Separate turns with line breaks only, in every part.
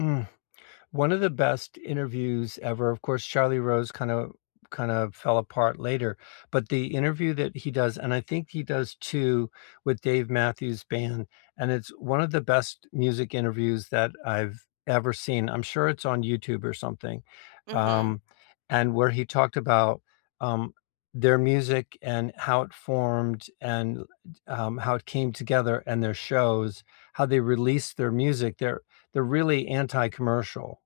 Mm. One of the best interviews ever of course, Charlie Rose kinda kind of fell apart later, but the interview that he does and I think he does 2 with Dave Matthews band, and it's one of the best music interviews that I've ever seen. I'm sure it's on YouTube or something,
Mhm.
um, and where he talked about, um, their music and how it formed and l t um, how it came together and their shows, how they released their music they're they're really anti-commercial,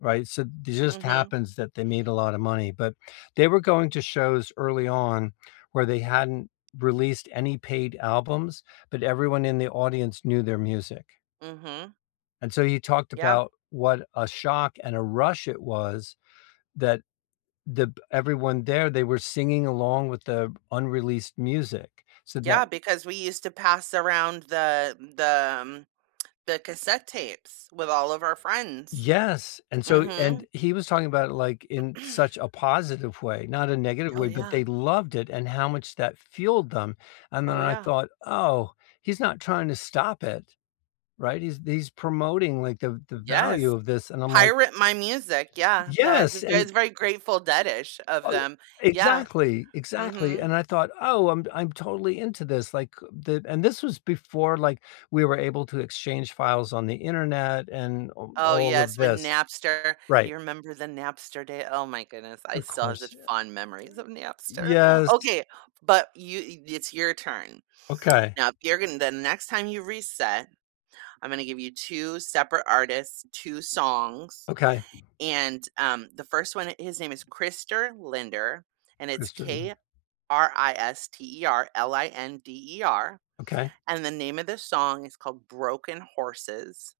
right, so th just
Mhm.
happens that they made a lotta money, but they were going to shows early on where they hadn't released any paid albums, but everyone in the audience knew their music.
Mhm.
And so you talked
Yeah.
about what a shock and a rush it was that the b everyone there, they were singing along with the unreleased music so that
Yeah, because we used to pass around the m the m the cassette tapes with all of our friends.
Yes, and so and
Mhm.
he was talking about it, like, in such a positive way, not a negative
Oh,
way, but
yeah.
they loved it and how much that fueled them, and then
Oh,
I
yeah.
thought, "Oh, he's not trying to stop it, right? He's he's promoting like the the value
Yes.
of this." And I'm like
Pirate my music. Yeah. That is a
Yes,
that
and
is very Grateful Dead-ish of
[unintelligible]
them. Yeah.
Exactly. Exactly,
Mhm.
and I thought, "Oh, I'm d I'm totally into this." Like, uh, thi and this was before, like, we were able to exchange files on the internet and o
Oh,
all of
yes, when
this
Napster do
Right.
you remember the Napster day? Oh my goodness, I
Of
still have
course,
such
yea
fond memories of Napster.
Yes.
Okay, but you e th it's your turn.
Okay.
Now, if you're gon the next time you reset, I'm gonna give you 2 separate artists, 2 songs,
Okay.
and, um, the 1st one, it his name is Krister Linder, and it's,
Krister Linder.
K-R-I-S-T-E-R L-I-N-D-E-R,
Okay.
and the name of the song is called “Broken Horses.”